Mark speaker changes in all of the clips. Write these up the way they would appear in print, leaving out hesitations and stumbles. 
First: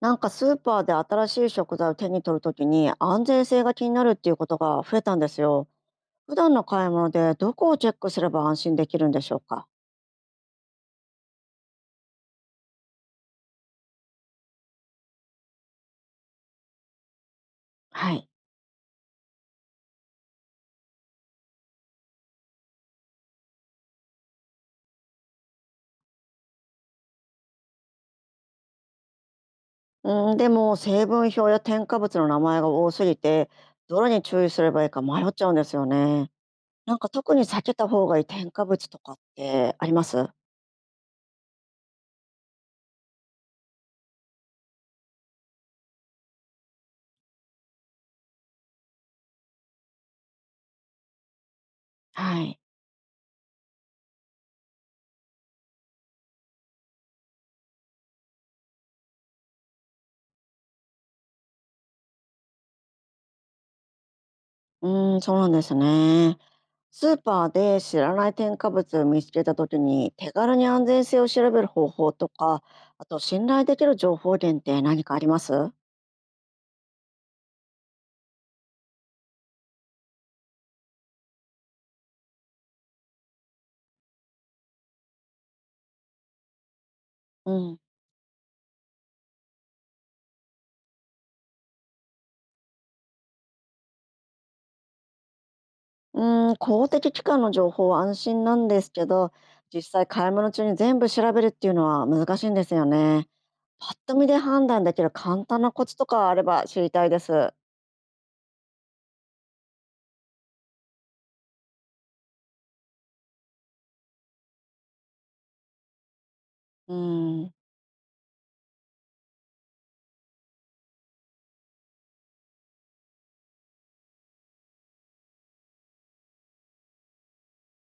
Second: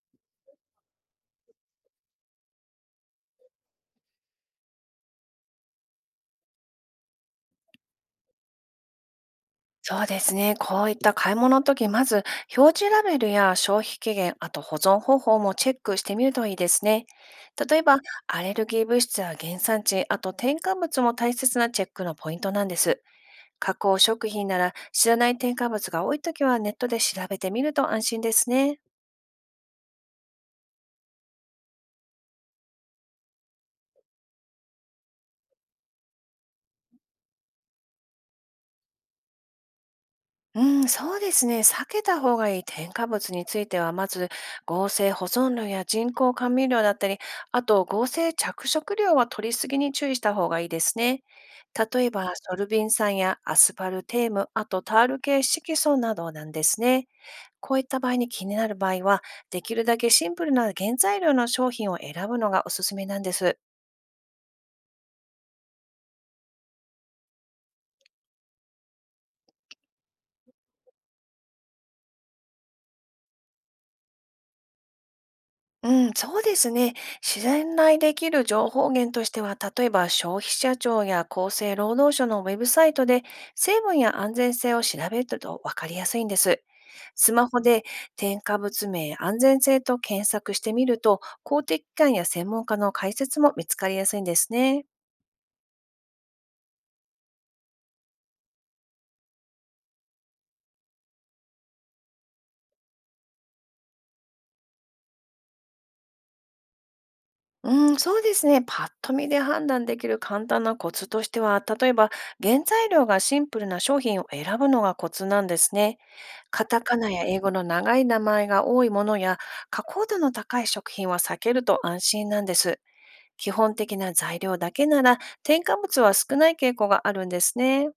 Speaker 1: なんかスーパーで新しい食材を手に取るときに安全性が気になるっていうことが増えたんですよ。普段の買い物でどこをチェックすれば安心できるんでしょうか？
Speaker 2: そうですね。こういった買い物の時、まず表示ラベルや消費期限、あと保存方法もチェックしてみるといいですね。例えば、
Speaker 1: はい。
Speaker 2: アレルギー物質や原産地、あと添加物も大切なチェックのポイントなんです。加工食品なら知らない添加物が多い時はネットで調べてみると安心ですね。
Speaker 1: うん、でも成分表や添加物の名前が多すぎてどれに注意すればいいか迷っちゃうんですよね。なんか特に避けた方がいい添加物とかってあります？
Speaker 2: うん、そうですね。避けた方がいい添加物については、まず合成保存料や人工甘味料だったり、あと合成着色料は取りすぎに注意した方がいいですね。例えば、
Speaker 1: は
Speaker 2: ソ
Speaker 1: い。
Speaker 2: ルビン酸やアスパルテーム、あとタール系色素などなんですね。こういった場合に気になる場合は、できるだけシンプルな原材料の商品を選ぶのがおすすめなんです。
Speaker 1: うん、そうなんですね。スーパーで知らない添加物を見つけた時に手軽に安全性を調べる方法とかあと信頼できる情報源って何かあります？
Speaker 2: うん、そうですね。自然来できる情報源としては、例えば消費者庁や厚生労働省のウェブサイトで成分や安全性を調べると分かりやすいんです。スマ
Speaker 1: う
Speaker 2: ホ
Speaker 1: ん。
Speaker 2: で添加物名、安全性と検索してみると、公的機関や専門家の解説も見つかりやすいんですね。
Speaker 1: 公的機関の情報は安心なんですけど実際買い物中に全部調べるっていうのは難しいんですよね。パッと見で判断できる簡単なコツとかあれば知りたいです。
Speaker 2: うん、そうですね。パッと見で判断できる簡単なコツとしては、例えば原材料がシンプルな商品を選ぶのがコツなんですね。カタ
Speaker 1: うー
Speaker 2: カナや英語
Speaker 1: ん、
Speaker 2: の長い名前が多いものや、加工度の高い食品は避けると安心なんです。基本的な材料だけなら、添加物は少ない傾向があるんですね。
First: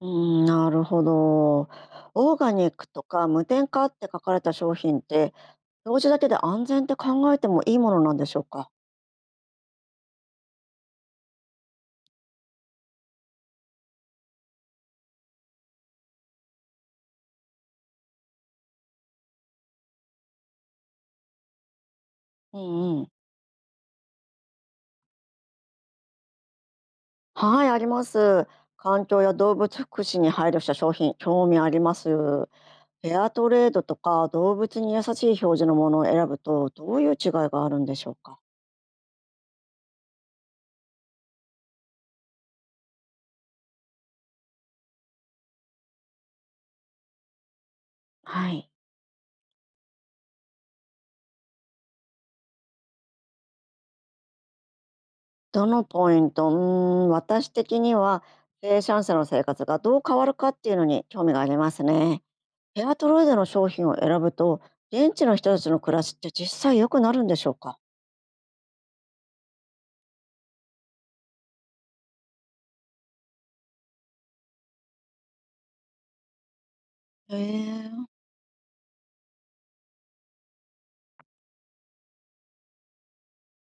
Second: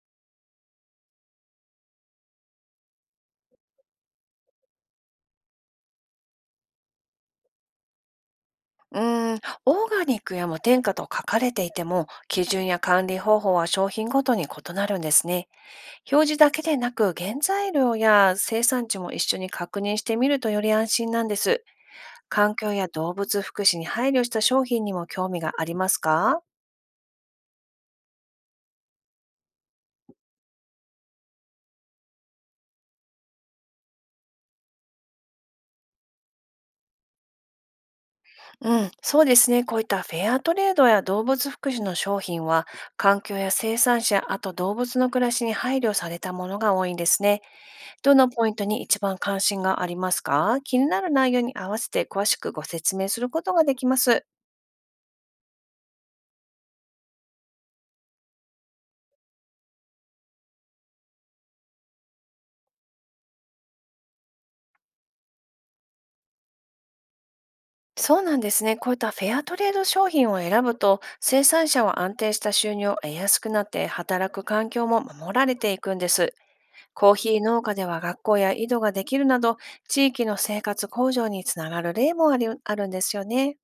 Speaker 1: うーん、なるほど。オーガニックとか無添加って書かれた商品って同時だけで安全って考えてもいいものなんでしょうか？
Speaker 2: うーん、オーガニックや無添加と書かれていても、基準や管理方法は商品ごとに異なるんですね。表示だけでなく、原材料や生産地も一緒に確認してみるとより安心なんです。環
Speaker 1: う
Speaker 2: 境や
Speaker 1: んうん。
Speaker 2: 動物福祉に配慮した商品にも興味がありますか？
Speaker 1: はい、あります。環境や動物福祉に配慮した商品、興味あります。フェアトレードとか動物に優しい表示のものを選ぶと、どういう違いがあるんでしょうか？
Speaker 2: うん、そうですね。こういったフェアトレードや動物福祉の商品は、環境や生産者、あと動物の暮らしに配慮されたものが多いんですね。どのポ
Speaker 1: は
Speaker 2: イント
Speaker 1: い。
Speaker 2: に一番関心がありますか？気になる内容に合わせて詳しくご説明することができます。
Speaker 1: どのポイントうーん、私的には、生産者の生活がどう変わるかっていうのに興味がありますね。フェアトレードの商品を選ぶと、現地の人たちの暮らしって実際良くなるんでしょうか？
Speaker 2: そうなんですね。こういったフェアトレード商品を選ぶと、生産者は安定した収入を得やすくなって、働く環境も守られていくんです。コー
Speaker 1: へ
Speaker 2: ヒー農家で
Speaker 1: え。
Speaker 2: は学校や井戸ができるなど、地域の生活向上につながる例もありあるんですよね。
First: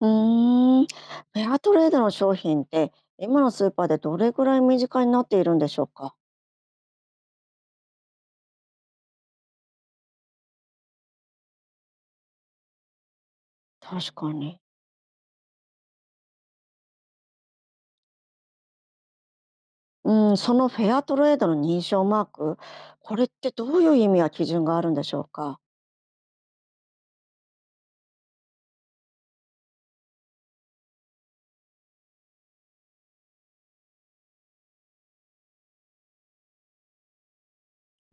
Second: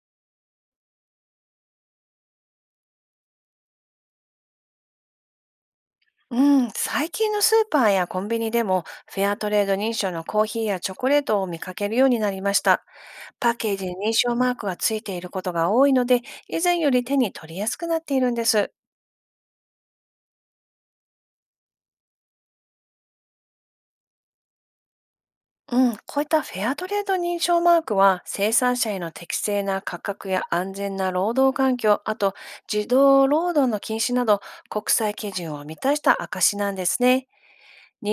Speaker 1: フェアトレードの商品って今のスーパーでどれぐらい身近になっているんでしょうか？
Speaker 2: うん、最近のスーパーやコンビニでも、フェアトレード認証のコーヒーやチョコレートを見かけるようになりました。パッケージに認
Speaker 1: 確か
Speaker 2: 証マー
Speaker 1: に。
Speaker 2: クがついていることが多いので、以前より手に取りやすくなっているんです。
Speaker 1: うん、そのフェアトレードの認証マーク、これってどういう意味や基準があるんでしょうか？
Speaker 2: うん、こういったフェアトレード認証マークは生産者への適正な価格や安全な労働環境、あと児童労働の禁止など国際基準を満たした証なんですね。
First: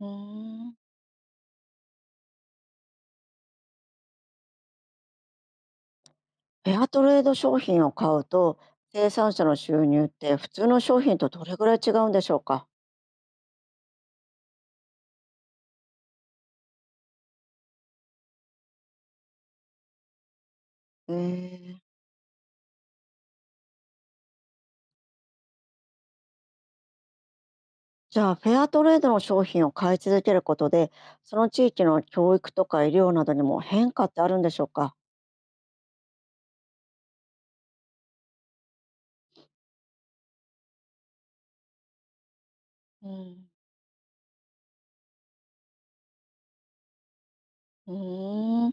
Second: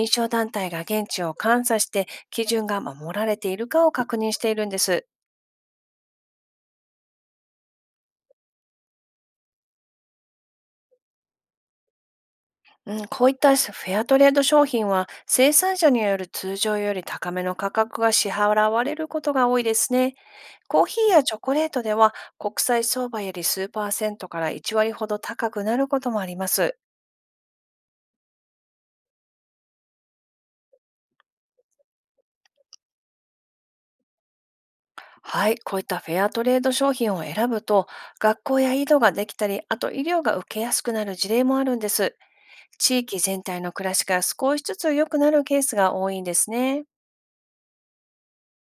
Speaker 1: うー
Speaker 2: 証団体
Speaker 1: ん。
Speaker 2: が現地を監査して基準が守られているかを確認しているんです。
Speaker 1: フェアトレード商品を買うと生産者の収入って普通の商品とどれぐらい違うんでしょうか？
Speaker 2: うん、こういったフェアトレード商品は生産者による通常より高めの価格が支払われることが多いですね。コーヒー
Speaker 1: え
Speaker 2: やチョコレー
Speaker 1: ー、
Speaker 2: トでは国際相場より数パーセントから1割ほど高くなることもあります。
Speaker 1: じゃあフェアトレードの商品を買い続けることでその地域の教育とか医療などにも変化ってあるんでしょうか？
Speaker 2: はい、こういったフェアトレード商品を選ぶと学校や井戸ができたり、あと医療が受けやすくなる事例もあるんです。地
Speaker 1: う
Speaker 2: 域全
Speaker 1: ん。
Speaker 2: 体の暮らしが少しずつ良くなるケースが多いんですね。
Speaker 1: うーん、フ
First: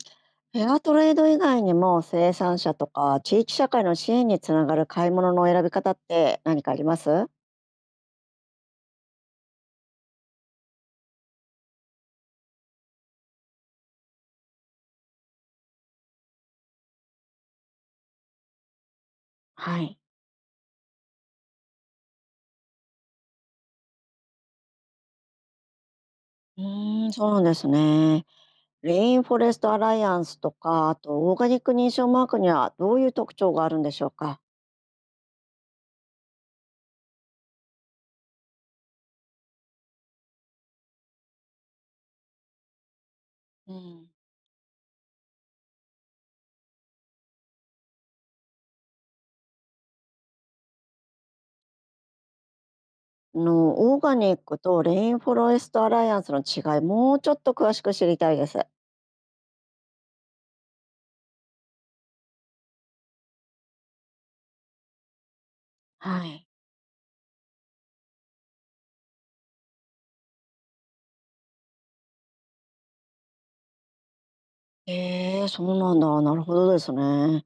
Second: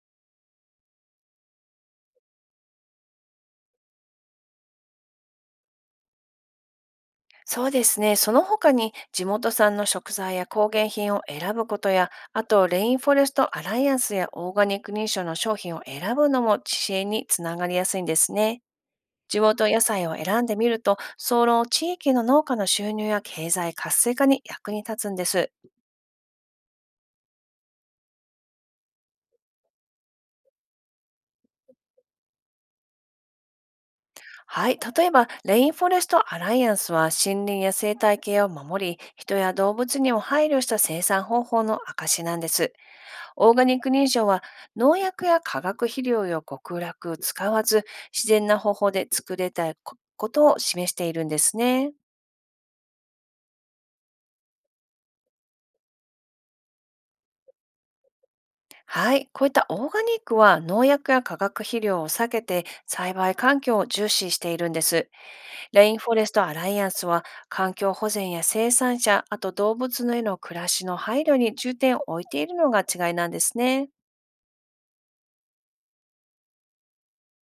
Speaker 1: ェアトレード以外にも生産者とか地域社会の支援につながる買い物の選び方って何かあります？
Speaker 2: そうですね。その他に地元産の食材や工芸品を選ぶことや、あとレインフォレストアライアンスやオーガニック認証の商品を選ぶのも知恵につながりやすいんですね。地元
Speaker 1: は
Speaker 2: 野
Speaker 1: い。
Speaker 2: 菜を選んでみると、総論地域の農家の収入や経済活性化に役に立つんです。
Speaker 1: うーん、そうなんですね。レインフォレストアライアンスとか、あとオーガニック認証マークにはどういう特徴があるんでしょうか？
Speaker 2: はい。例えば、レインフォレストアライアンスは森林や生態系を守り、人や動物にも配慮した生産方法の証なんです。オーガ
Speaker 1: う
Speaker 2: ニック認
Speaker 1: ん、
Speaker 2: 証は農薬や化学肥料や極楽使わず自然な方法で作れたこことを示しているんですね。
Speaker 1: あのオーガニックとレインフォレストアライアンスの違い、もうちょっと詳しく知りたいです。
Speaker 2: はい。こういったオーガニックは農薬や化学肥料を避けて栽培環境を重視しているんです。レインフォ
Speaker 1: は
Speaker 2: レスト
Speaker 1: い。
Speaker 2: アライアンスは環境保全や生産者、あと動物のへの暮らしの配慮に重点を置いているのが違いなんですね。
Speaker 1: えー、そうなんだ。なるほどですね。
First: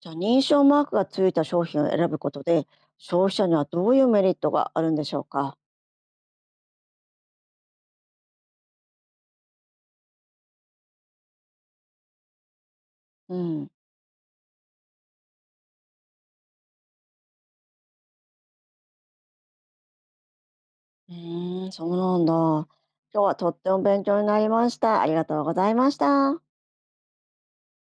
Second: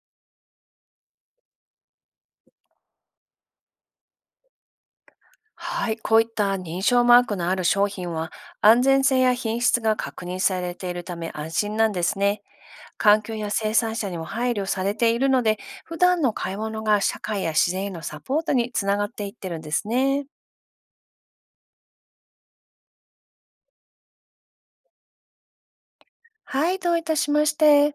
Speaker 1: じゃあ認証マークがついた商品を選ぶことで消費者にはどういうメリットがあるんでしょうか？
Speaker 2: はい、こういった認証マークのある商品は安全性や品質が確認されているため安心なんですね。環境
Speaker 1: う
Speaker 2: や
Speaker 1: ん。
Speaker 2: 生産者にも配慮されているので、普段の買い物が社会や自然へのサポートにつながっていってるんですね。
Speaker 1: うーん、そうなんだ。今日はとっても勉強になりました。ありがとうございました。
Speaker 2: はい、どういたしまして。